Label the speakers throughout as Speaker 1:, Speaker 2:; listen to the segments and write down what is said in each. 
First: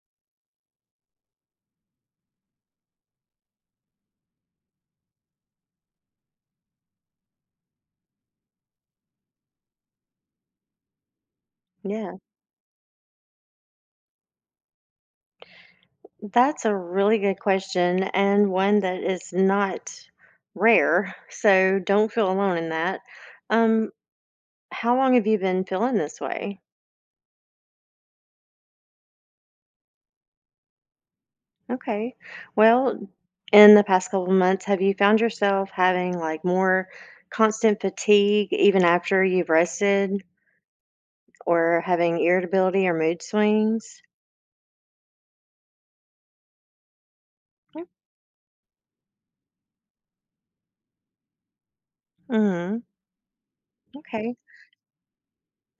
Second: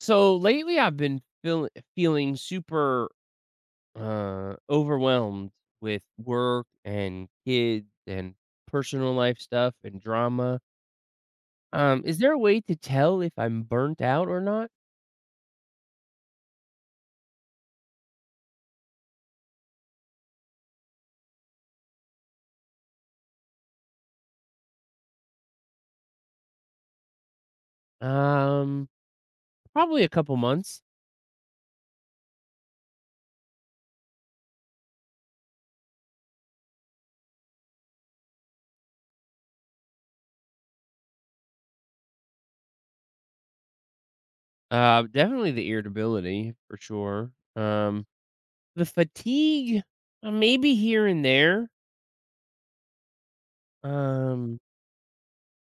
Speaker 1: So lately, feeling super overwhelmed with work and kids and personal life stuff and drama.
Speaker 2: Yeah,
Speaker 1: Is there a way to tell if I'm burnt out or not?
Speaker 2: that's a really good question and one that is not rare. So don't feel alone in that. Um, how long have you been feeling this way?
Speaker 1: Um, Probably a couple months.
Speaker 2: Okay. Well, in the past couple of months, have you found yourself having like more constant fatigue even after you've rested or having irritability or mood swings?
Speaker 1: Definitely the irritability for sure. Um, the fatigue, maybe here and there.
Speaker 2: Mm-hmm. Okay.
Speaker 1: Um,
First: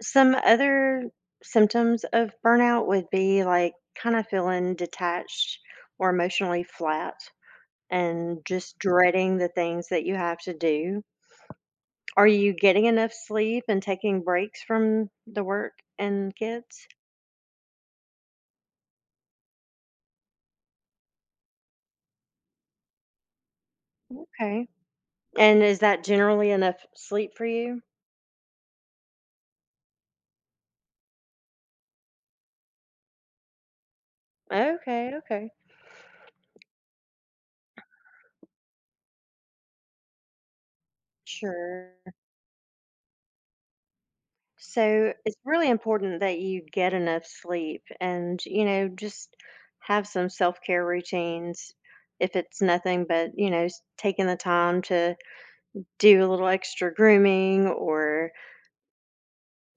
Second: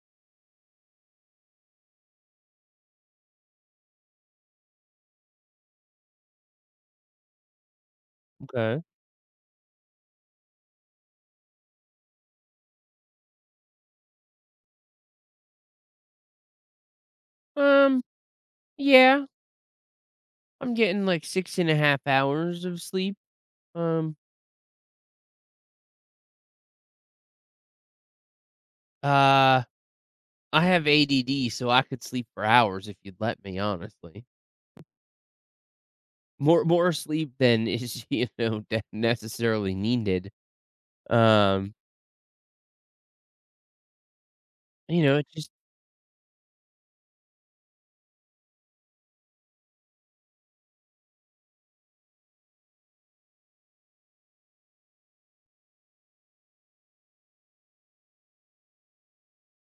Speaker 2: Some other symptoms of burnout would be like kind of feeling detached or emotionally flat and just
Speaker 1: okay.
Speaker 2: dreading the things that you have to do. Are you getting enough sleep and taking breaks from the work and kids?
Speaker 1: Um, yeah, I'm getting like 6.5 hours of sleep. Um,
Speaker 2: Okay. And is that generally enough sleep for you?
Speaker 1: Uh, I have ADD, so I could sleep for hours if you'd let me, honestly.
Speaker 2: Okay, okay.
Speaker 1: More sleep than is, you know, de necessarily needed. Um,
Speaker 2: Sure.
Speaker 1: you
Speaker 2: So
Speaker 1: know, it
Speaker 2: it's
Speaker 1: just
Speaker 2: really important that you get enough sleep and, you know, just have some self care routines. If it's nothing but, you know, taking the time to do a little extra grooming or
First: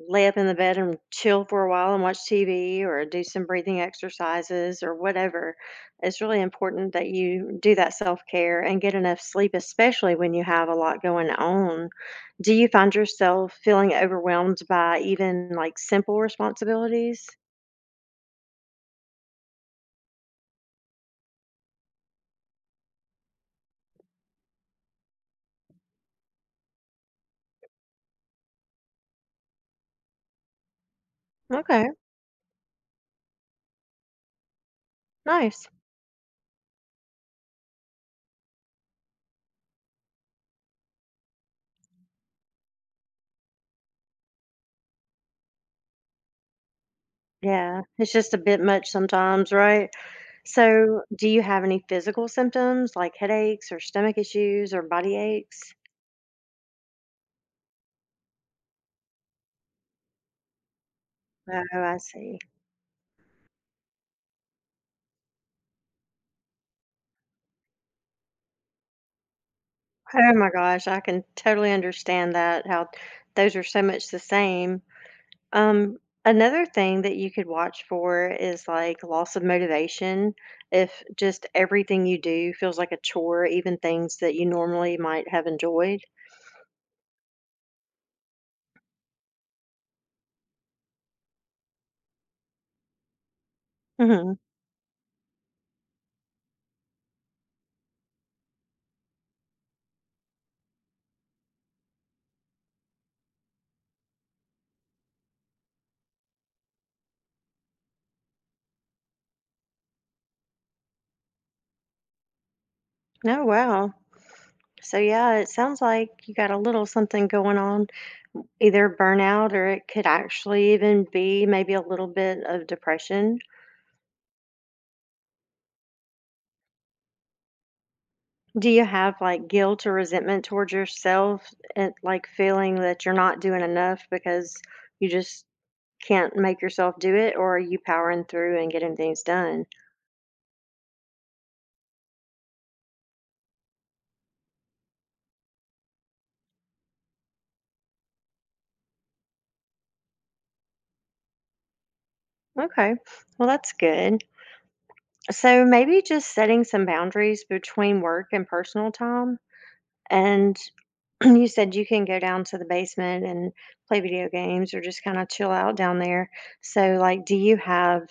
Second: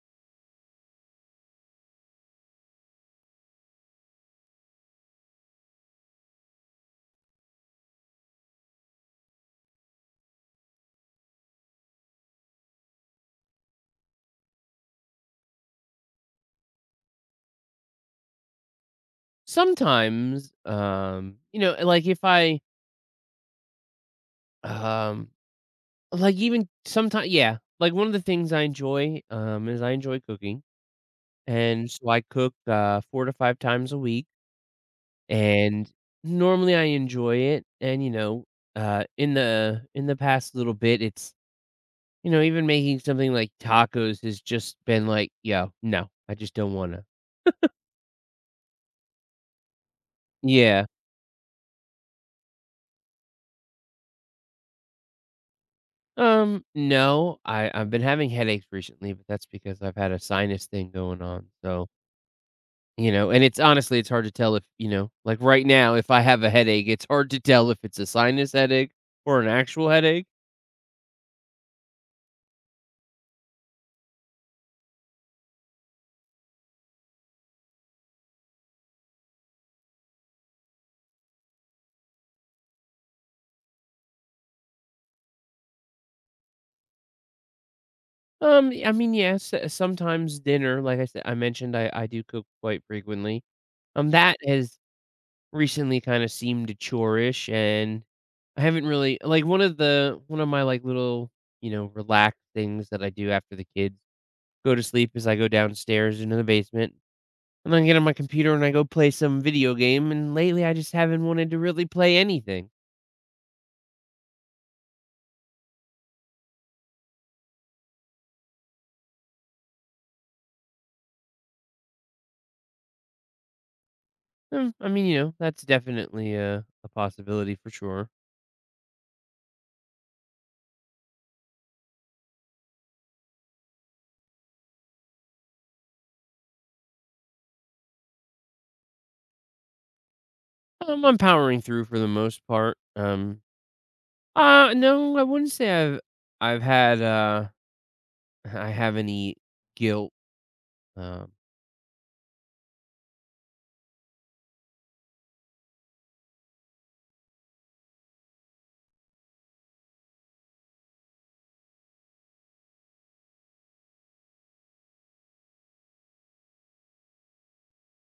Speaker 2: lay up in the bed and chill for a while and watch TV or do some breathing exercises or whatever. It's really important that you do that self care and get enough sleep, especially when you have a lot going on. Do you find yourself feeling overwhelmed by even like simple responsibilities?
Speaker 1: sometimes, you know, like, if I, um like, even sometimes, yeah, like, one of the things I enjoy, is I enjoy cooking, and
Speaker 2: Okay,
Speaker 1: so I cook, 4 to 5 times a week,
Speaker 2: nice.
Speaker 1: and normally I enjoy it, and, you know, in the past little bit, it's you know, even making something like tacos has just been like, "Yo, no, I just don't wanna."
Speaker 2: Yeah, it's just a bit much sometimes, right?
Speaker 1: Yeah.
Speaker 2: So, do you have any physical symptoms like headaches or stomach issues or body aches?
Speaker 1: No, I've been having headaches recently, but that's because I've had a sinus thing going on,
Speaker 2: Oh,
Speaker 1: so,
Speaker 2: I see.
Speaker 1: you know. And it's honestly, it's hard to tell if, you know, like right now, if I have a headache, it's hard to tell if it's a sinus headache or an actual headache.
Speaker 2: Oh my gosh, I can totally understand that, how those are so much the same. Um, Another thing that you could watch for is like loss of motivation. If just everything you do feels like a chore, even things that you normally might have enjoyed.
Speaker 1: I mean, yes, sometimes dinner, like I said, I mentioned I do cook quite frequently.
Speaker 2: Hmm.
Speaker 1: That has recently kind of seemed chore-ish, and I haven't really like one of my like little, you know, relaxed things that I do after the kids go to sleep is I go downstairs into the basement and then I get on my computer and I go play some video game, and lately I just haven't wanted to really play anything.
Speaker 2: Oh, wow. So, yeah, it sounds like you got a little something going on, either burnout or it could actually even be maybe a little bit of depression.
Speaker 1: I mean, you know, that's definitely a possibility for sure.
Speaker 2: Do you have, like, guilt or resentment towards yourself and, like, feeling that you're not doing enough because you just can't make yourself do it, or are you powering through and getting things done?
Speaker 1: I'm powering through for the most part. No, I wouldn't say I've had I have any guilt. Um,
Speaker 2: Okay. Well, that's good. So maybe just setting some boundaries between work and personal time and you said you can go down to the basement and play video games or just kind of chill out down there. So, like, do you have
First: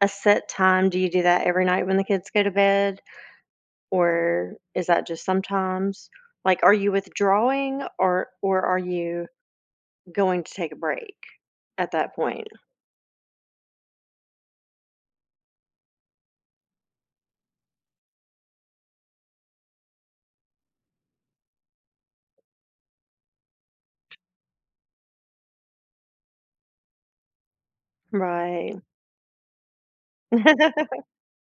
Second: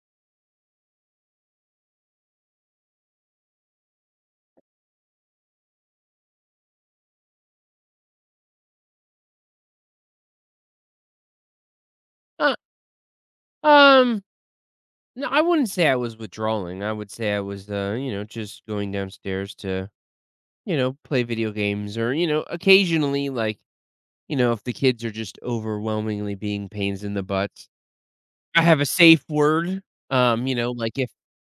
Speaker 2: a set time? Do you do that every night when the kids go to bed, or is that just sometimes? Like, are you withdrawing, or are you going to take a break at that point?
Speaker 1: uh, Um, no, I wouldn't say I was withdrawing. I would say I was, you know, just going downstairs to, you know, play video games or, you know, occasionally, like, you know, if the kids are just overwhelmingly being pains in the butt, I
Speaker 2: Right.
Speaker 1: have a safe word. You know, like if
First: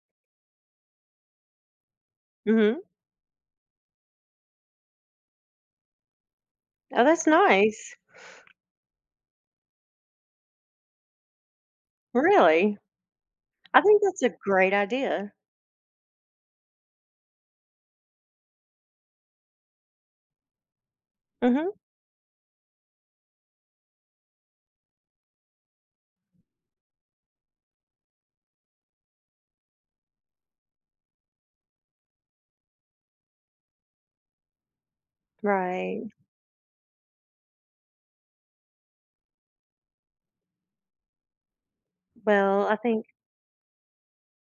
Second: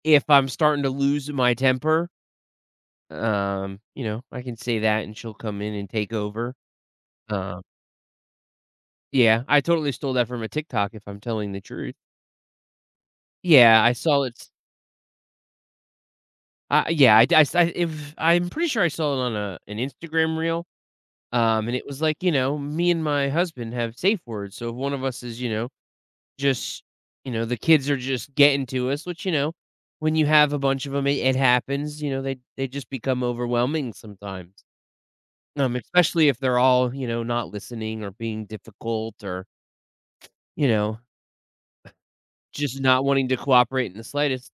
Speaker 1: if I'm starting to lose my temper,
Speaker 2: Mhm.
Speaker 1: you know, I can say that and she'll come in and take over.
Speaker 2: Oh, that's
Speaker 1: Um,
Speaker 2: nice.
Speaker 1: yeah, I totally stole that from a TikTok if I'm telling the truth.
Speaker 2: Really, I
Speaker 1: Yeah, I
Speaker 2: think that's
Speaker 1: saw
Speaker 2: a
Speaker 1: it.
Speaker 2: great idea.
Speaker 1: Yeah, I if I'm pretty sure I saw it on a an Instagram reel,
Speaker 2: Mhm.
Speaker 1: and it was like, you know, me and my husband have safe words, so if one of us is, you know, just, you know, the kids are just getting to us, which, you know, when you have a bunch of them, it happens. You know they just become overwhelming sometimes,
Speaker 2: Right.
Speaker 1: especially if they're all, you know, not listening or being difficult or, you know,
Speaker 2: Well, I
Speaker 1: just not
Speaker 2: think
Speaker 1: wanting to cooperate in the slightest.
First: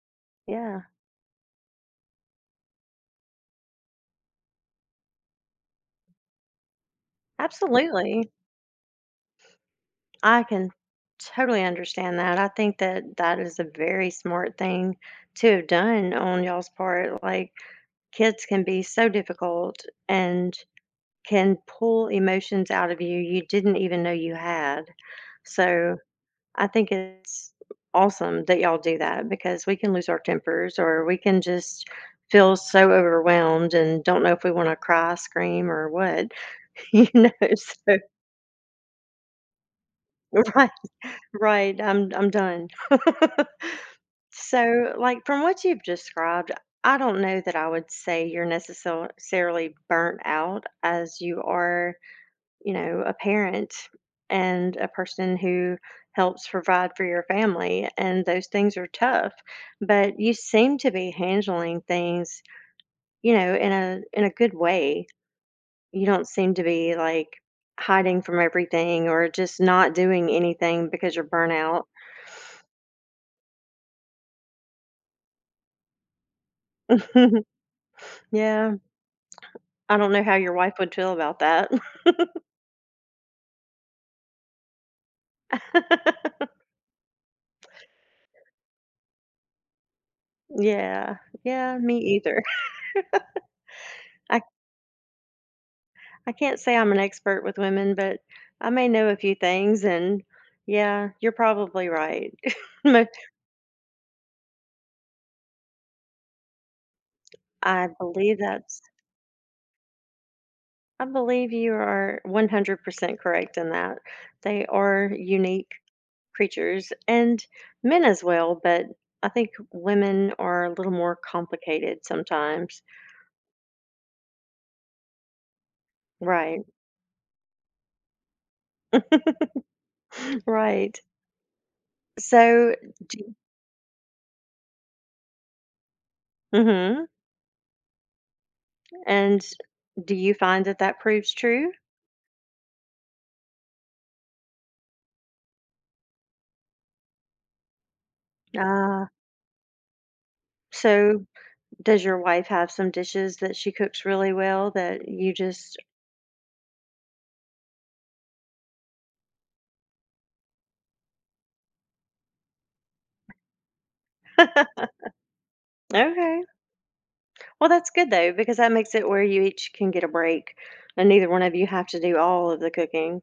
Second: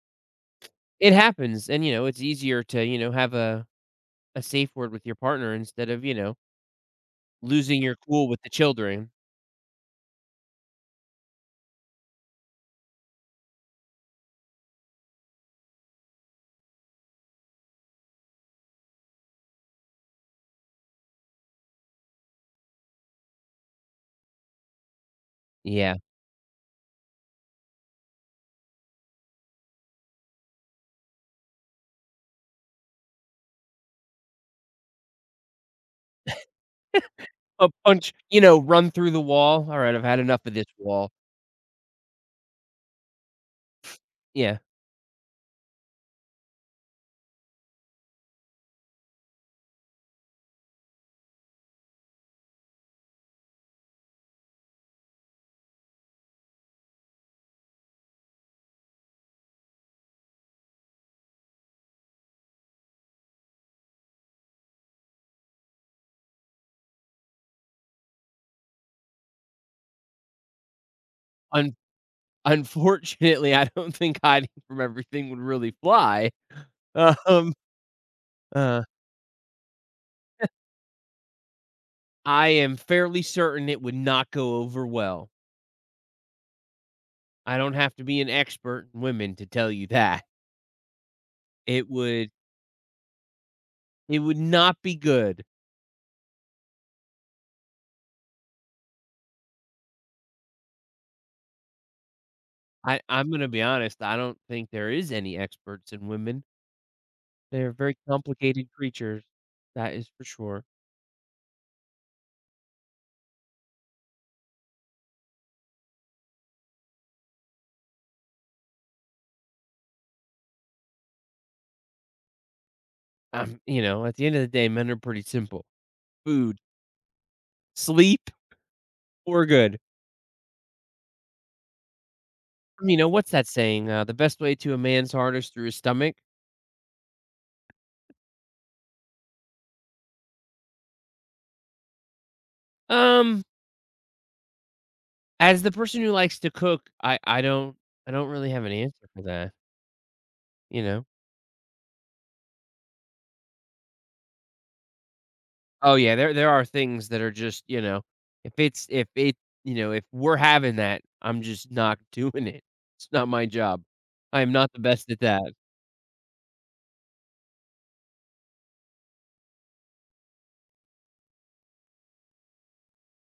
Speaker 2: yeah,
Speaker 1: It happens, and you know it's easier to, you know, have a safe word with your partner instead of, you know, losing your cool
Speaker 2: absolutely.
Speaker 1: with the children.
Speaker 2: I can totally understand that. I think that that is a very smart thing to have done on y'all's part. Like, kids can be so difficult and can pull emotions out of you you didn't even know you had.
Speaker 1: Yeah.
Speaker 2: So I think it's awesome that y'all do that because we can lose our tempers or we can just feel so overwhelmed and don't know if we want to cry, scream, or what. You know,
Speaker 1: A
Speaker 2: so
Speaker 1: punch, you know, run through the wall. "All right, I've had enough of this
Speaker 2: right,
Speaker 1: wall."
Speaker 2: right. I'm done.
Speaker 1: Yeah.
Speaker 2: So, like from what you've described, I don't know that I would say you're necessarily burnt out as you are, you know, a parent and a person who helps provide for your family. And those things are tough, but you seem to be handling things, you know, in a good way. You don't seem to be like hiding from everything or just not doing anything because you're burnt
Speaker 1: Un
Speaker 2: out.
Speaker 1: Unfortunately, I don't think hiding from everything would really fly. Um,
Speaker 2: Yeah.
Speaker 1: uh,
Speaker 2: I don't know how your wife would feel about that.
Speaker 1: I am fairly certain it would not go over well. I don't have to be an expert in women to tell you that.
Speaker 2: Yeah. Yeah,
Speaker 1: It
Speaker 2: me
Speaker 1: would
Speaker 2: either.
Speaker 1: it would
Speaker 2: I
Speaker 1: not be good.
Speaker 2: I can't say I'm an expert with women, but I may know a few things and yeah, you're probably right.
Speaker 1: I
Speaker 2: Mo
Speaker 1: I'm gonna be honest, I don't think there is any experts in women. They're
Speaker 2: I
Speaker 1: very
Speaker 2: believe
Speaker 1: complicated
Speaker 2: that's
Speaker 1: creatures. That is for sure.
Speaker 2: I believe you are 100% correct in that. They are unique creatures and men as well, but I think women are a little more complicated sometimes.
Speaker 1: You know, at the end of the day, men are pretty simple. Food,
Speaker 2: Right.
Speaker 1: sleep, we're good.
Speaker 2: Right. So
Speaker 1: You know, what's that saying? The best way to a man's heart is through his stomach.
Speaker 2: mhm, and do you find that that proves true?
Speaker 1: Um, as the person who likes to cook, I don't really have an answer
Speaker 2: Ah,
Speaker 1: for that, you know.
Speaker 2: so does your wife have some dishes that she cooks really well that you just
Speaker 1: Oh yeah, there are things that are just, you know, if it's if it, you know, if we're having that, I'm just not doing it. It's not my job. I am not the best at that.
Speaker 2: okay. Well, that's good though, because that makes it where you each can get a break, and neither one of you have to do all of the cooking.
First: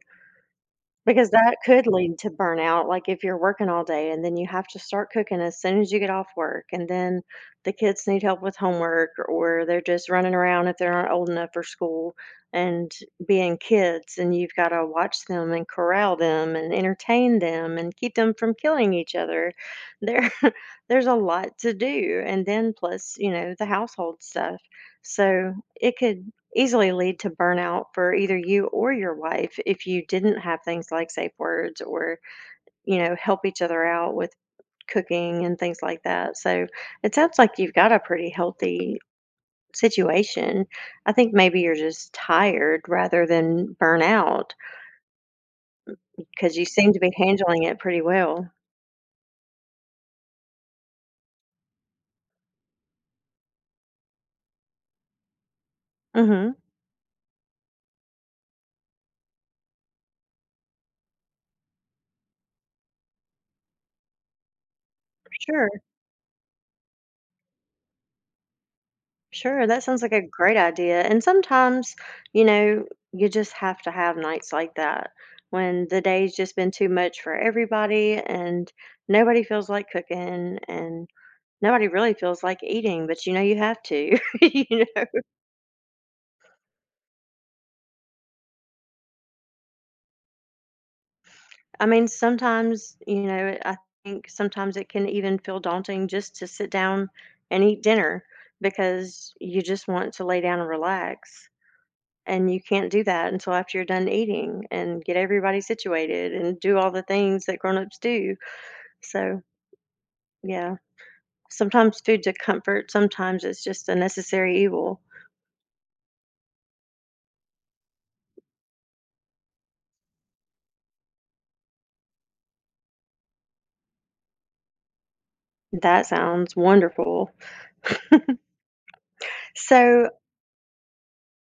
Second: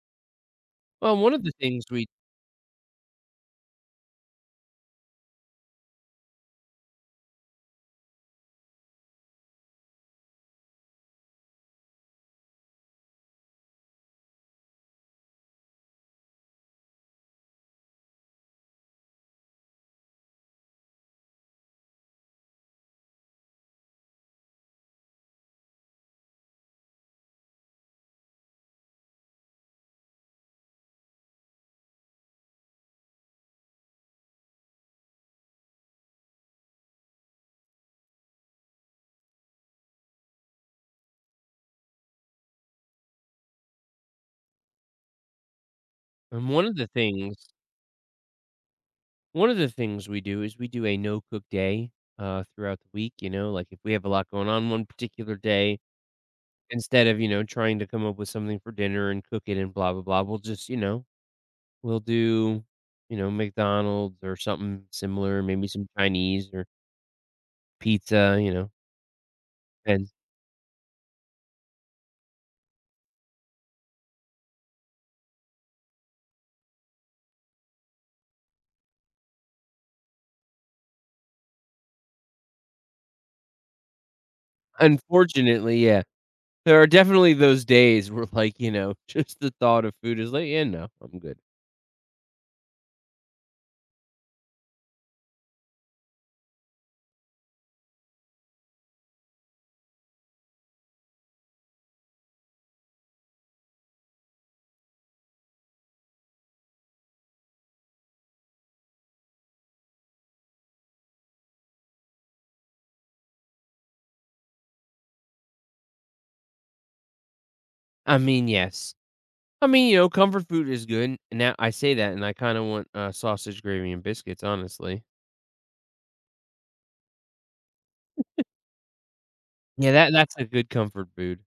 Speaker 1: Well,
Speaker 2: Because
Speaker 1: one of the
Speaker 2: that
Speaker 1: things
Speaker 2: could
Speaker 1: we
Speaker 2: lead to burnout, like, if you're working all day and then you have to start cooking as soon as you get off work, and then the kids need help with homework or they're just running around if they're not old enough for school and being kids, and you've gotta watch them and corral them and entertain them and keep them from killing each other. There there's a lot to do, and then plus, you know, the household stuff. So, it could easily lead to burnout for either you or your wife if you didn't have things like safe words or, you know, help each other out with cooking and things like that. So it sounds like you've got a pretty healthy situation. I think maybe you're just tired rather than burnout
Speaker 1: and
Speaker 2: because you
Speaker 1: one of the
Speaker 2: seem to be
Speaker 1: things
Speaker 2: handling it pretty well.
Speaker 1: One of the things we do is we do a no cook day, throughout the week, you know, like, if we have a lot going on one particular day,
Speaker 2: Mm-hmm.
Speaker 1: instead of, you know, trying to come up with something for dinner and cook it and blah, blah, blah, we'll just, you know, we'll do, you know, McDonald's or something similar,
Speaker 2: Sure.
Speaker 1: maybe some Chinese or pizza, you know.
Speaker 2: Sure, that sounds
Speaker 1: And
Speaker 2: like a great idea. And sometimes, you know, you just have to have nights like that when the day's just been too much for everybody and nobody feels like cooking and nobody really feels like eating, but you know, you have to, you know.
Speaker 1: unfortunately, yeah, there are definitely those days where, like, you know, just the thought of food is like, "Yeah, no, I'm good."
Speaker 2: I mean, sometimes, you know, I think sometimes it can even feel daunting just to sit down and eat dinner because you just want to lay down and relax. And you can't do that until after you're done eating and get everybody situated and do all the things that grown-ups do. So, yeah, sometimes food's a comfort, sometimes it's just a necessary evil.
Speaker 1: I mean, yes. I mean, you know, comfort food is good. And now I say that, and I kinda want, sausage, gravy, and biscuits, honestly.
Speaker 2: That sounds wonderful.
Speaker 1: Yeah,
Speaker 2: So,
Speaker 1: that's a good comfort food.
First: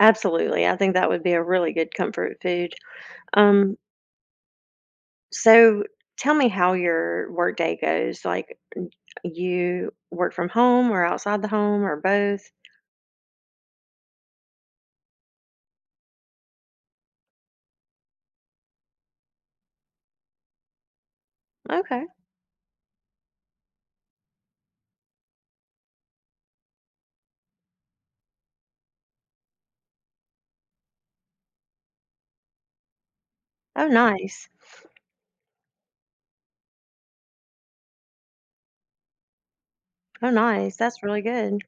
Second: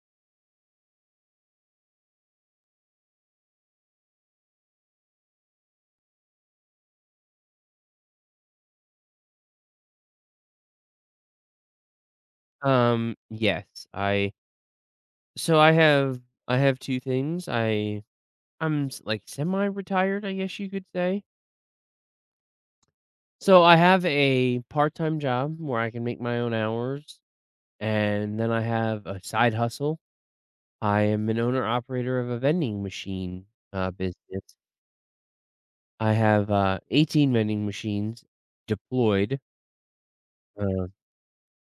Speaker 2: absolutely, I think that would be a really good comfort food. Um, so tell me how your workday goes, like, n you work from home or outside the home or both?
Speaker 1: Yes, I have 2 things. I I'm s Like, semi-retired, I guess you could say.
Speaker 2: Okay.
Speaker 1: So I have a part-time job where I can make my own hours, and then I have a side hustle. I am an owner-operator of a vending machine,
Speaker 2: Oh,
Speaker 1: business.
Speaker 2: nice.
Speaker 1: I have, 18 vending machines deployed.
Speaker 2: Oh, nice.
Speaker 1: Uh,
Speaker 2: That's really good.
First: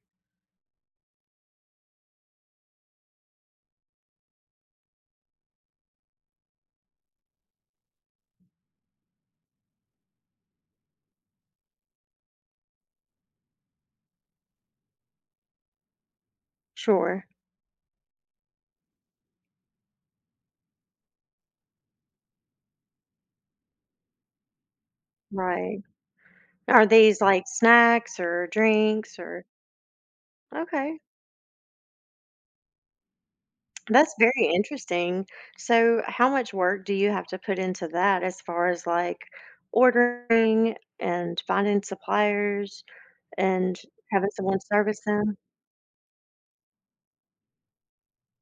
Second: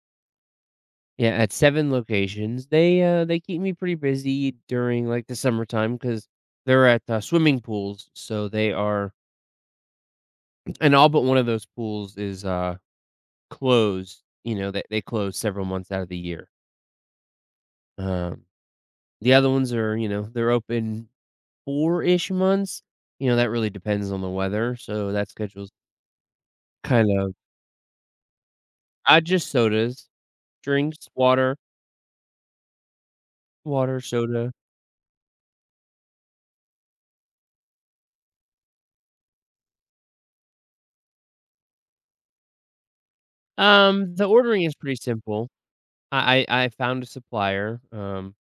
Speaker 1: yeah, at 7 locations. They, they keep me pretty busy during, like, the summertime because 'cause they're at, swimming pools, so they are, and all but one of those pools is, closed. You know, they close several months out of the year.
Speaker 2: Sure.
Speaker 1: Um, the other ones are, you know, they're open 4-ish months, you know. That really depends on the weather, so that schedule's
Speaker 2: Right. Are
Speaker 1: kind
Speaker 2: these
Speaker 1: of,
Speaker 2: like snacks or drinks
Speaker 1: I
Speaker 2: or
Speaker 1: just sodas,
Speaker 2: okay.
Speaker 1: drinks, water, water,
Speaker 2: That's very
Speaker 1: soda.
Speaker 2: interesting. So how much work do you have to put into that as far as like ordering and finding suppliers and
Speaker 1: The
Speaker 2: having someone
Speaker 1: ordering is pretty
Speaker 2: service them?
Speaker 1: simple. I found a supplier.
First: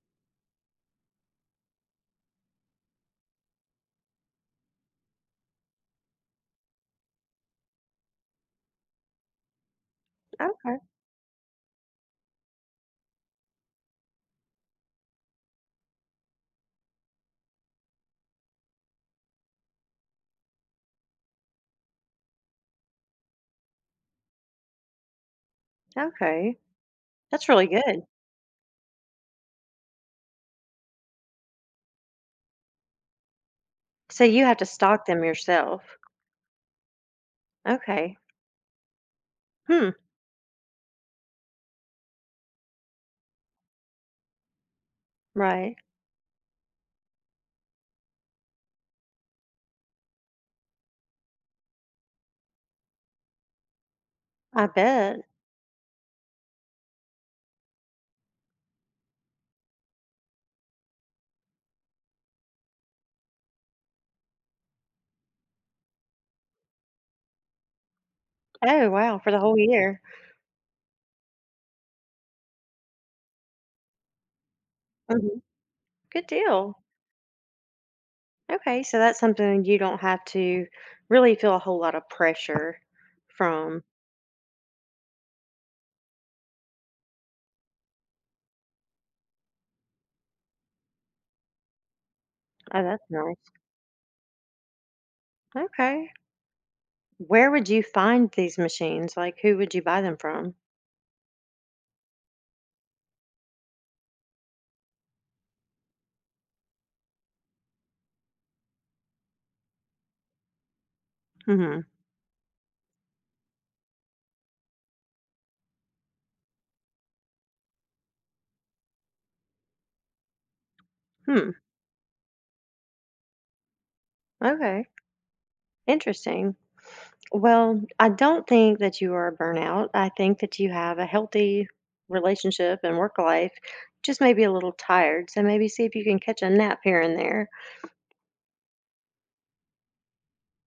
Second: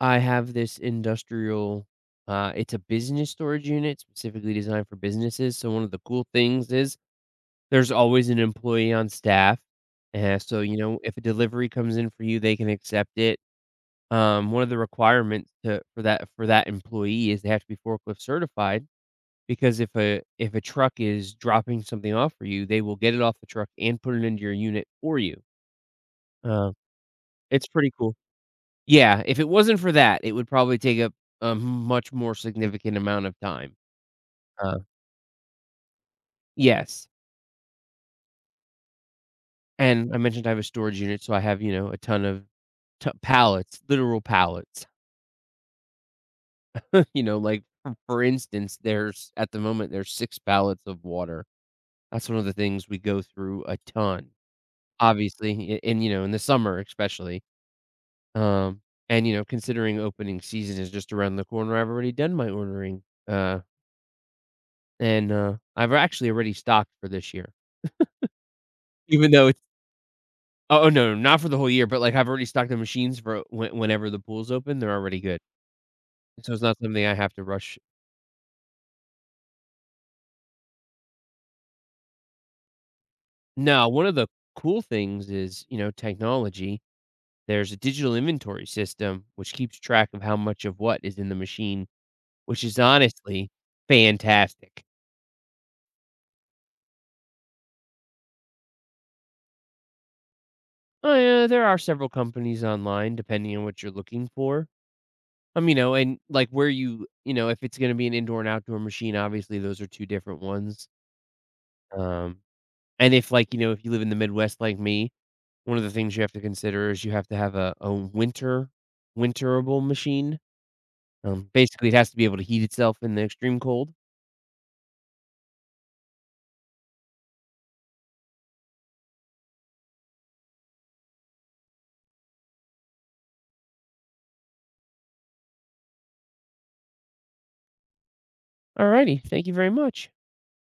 Speaker 1: I have this industrial. It's a business storage unit specifically designed for businesses. So one of the cool things is there's always an employee on staff, and so you
Speaker 2: Okay.
Speaker 1: know if a delivery comes in for you, they can accept it. One of the requirements to for that employee is they have to be forklift certified, because if a truck is dropping something off for you, they will get it off the truck and put it into your unit for you.
Speaker 2: Okay.
Speaker 1: Uh,
Speaker 2: That's really
Speaker 1: it's pretty
Speaker 2: good.
Speaker 1: cool. Yeah, if it wasn't for that, it would probably take up a much more significant amount of time.
Speaker 2: So you have to
Speaker 1: Uh,
Speaker 2: stock them yourself.
Speaker 1: yes,
Speaker 2: Okay. Hmm.
Speaker 1: and I mentioned I have a storage unit, so I have, you know, a ton of t pallets, literal pallets,
Speaker 2: Right.
Speaker 1: you know, like, for instance, there's at the moment, there's 6 pallets of water. That's one of the things we go through a ton,
Speaker 2: I bet.
Speaker 1: obviously, a and, you know, in the summer especially, um, and, you know, considering opening season is just around the corner, I've already done my ordering, I've actually already stocked for this year.
Speaker 2: Oh wow, for
Speaker 1: Even
Speaker 2: the
Speaker 1: though
Speaker 2: whole
Speaker 1: it's
Speaker 2: year.
Speaker 1: oh, oh, no, not for the whole year, but, like, I've already stocked the machines for when whenever the pool's open, they're already good.
Speaker 2: Hmm. Good
Speaker 1: So it's
Speaker 2: deal.
Speaker 1: not something I have to rush.
Speaker 2: Okay, so that's something you don't have to really feel a whole lot of pressure from.
Speaker 1: Now, one of the cool things is, you know, technology. There's a digital inventory system which keeps track of how much of what is in the machine, which is
Speaker 2: Oh, that's
Speaker 1: honestly
Speaker 2: nice.
Speaker 1: fantastic.
Speaker 2: Okay. Where would you find these machines? Like, who would you buy them from?
Speaker 1: Oh, yeah, there are several companies online depending on what you're looking for. You know, and, like, where you know, if it's gonna be an indoor and outdoor machine, obviously, those are 2 different ones.
Speaker 2: Hmm.
Speaker 1: Um And if, like, you know, if you live in the Midwest like me, one of the things you have to consider is you have to have a winter winterable machine.
Speaker 2: Hmm.
Speaker 1: Basically, it has to be able to heat itself in the extreme cold.
Speaker 2: Okay. Interesting. Well, I don't think that you are burnout. I think that you have a healthy relationship and work life, just maybe a little tired. So maybe see if you can catch a nap here and there.
Speaker 1: Alrighty, thank you very much.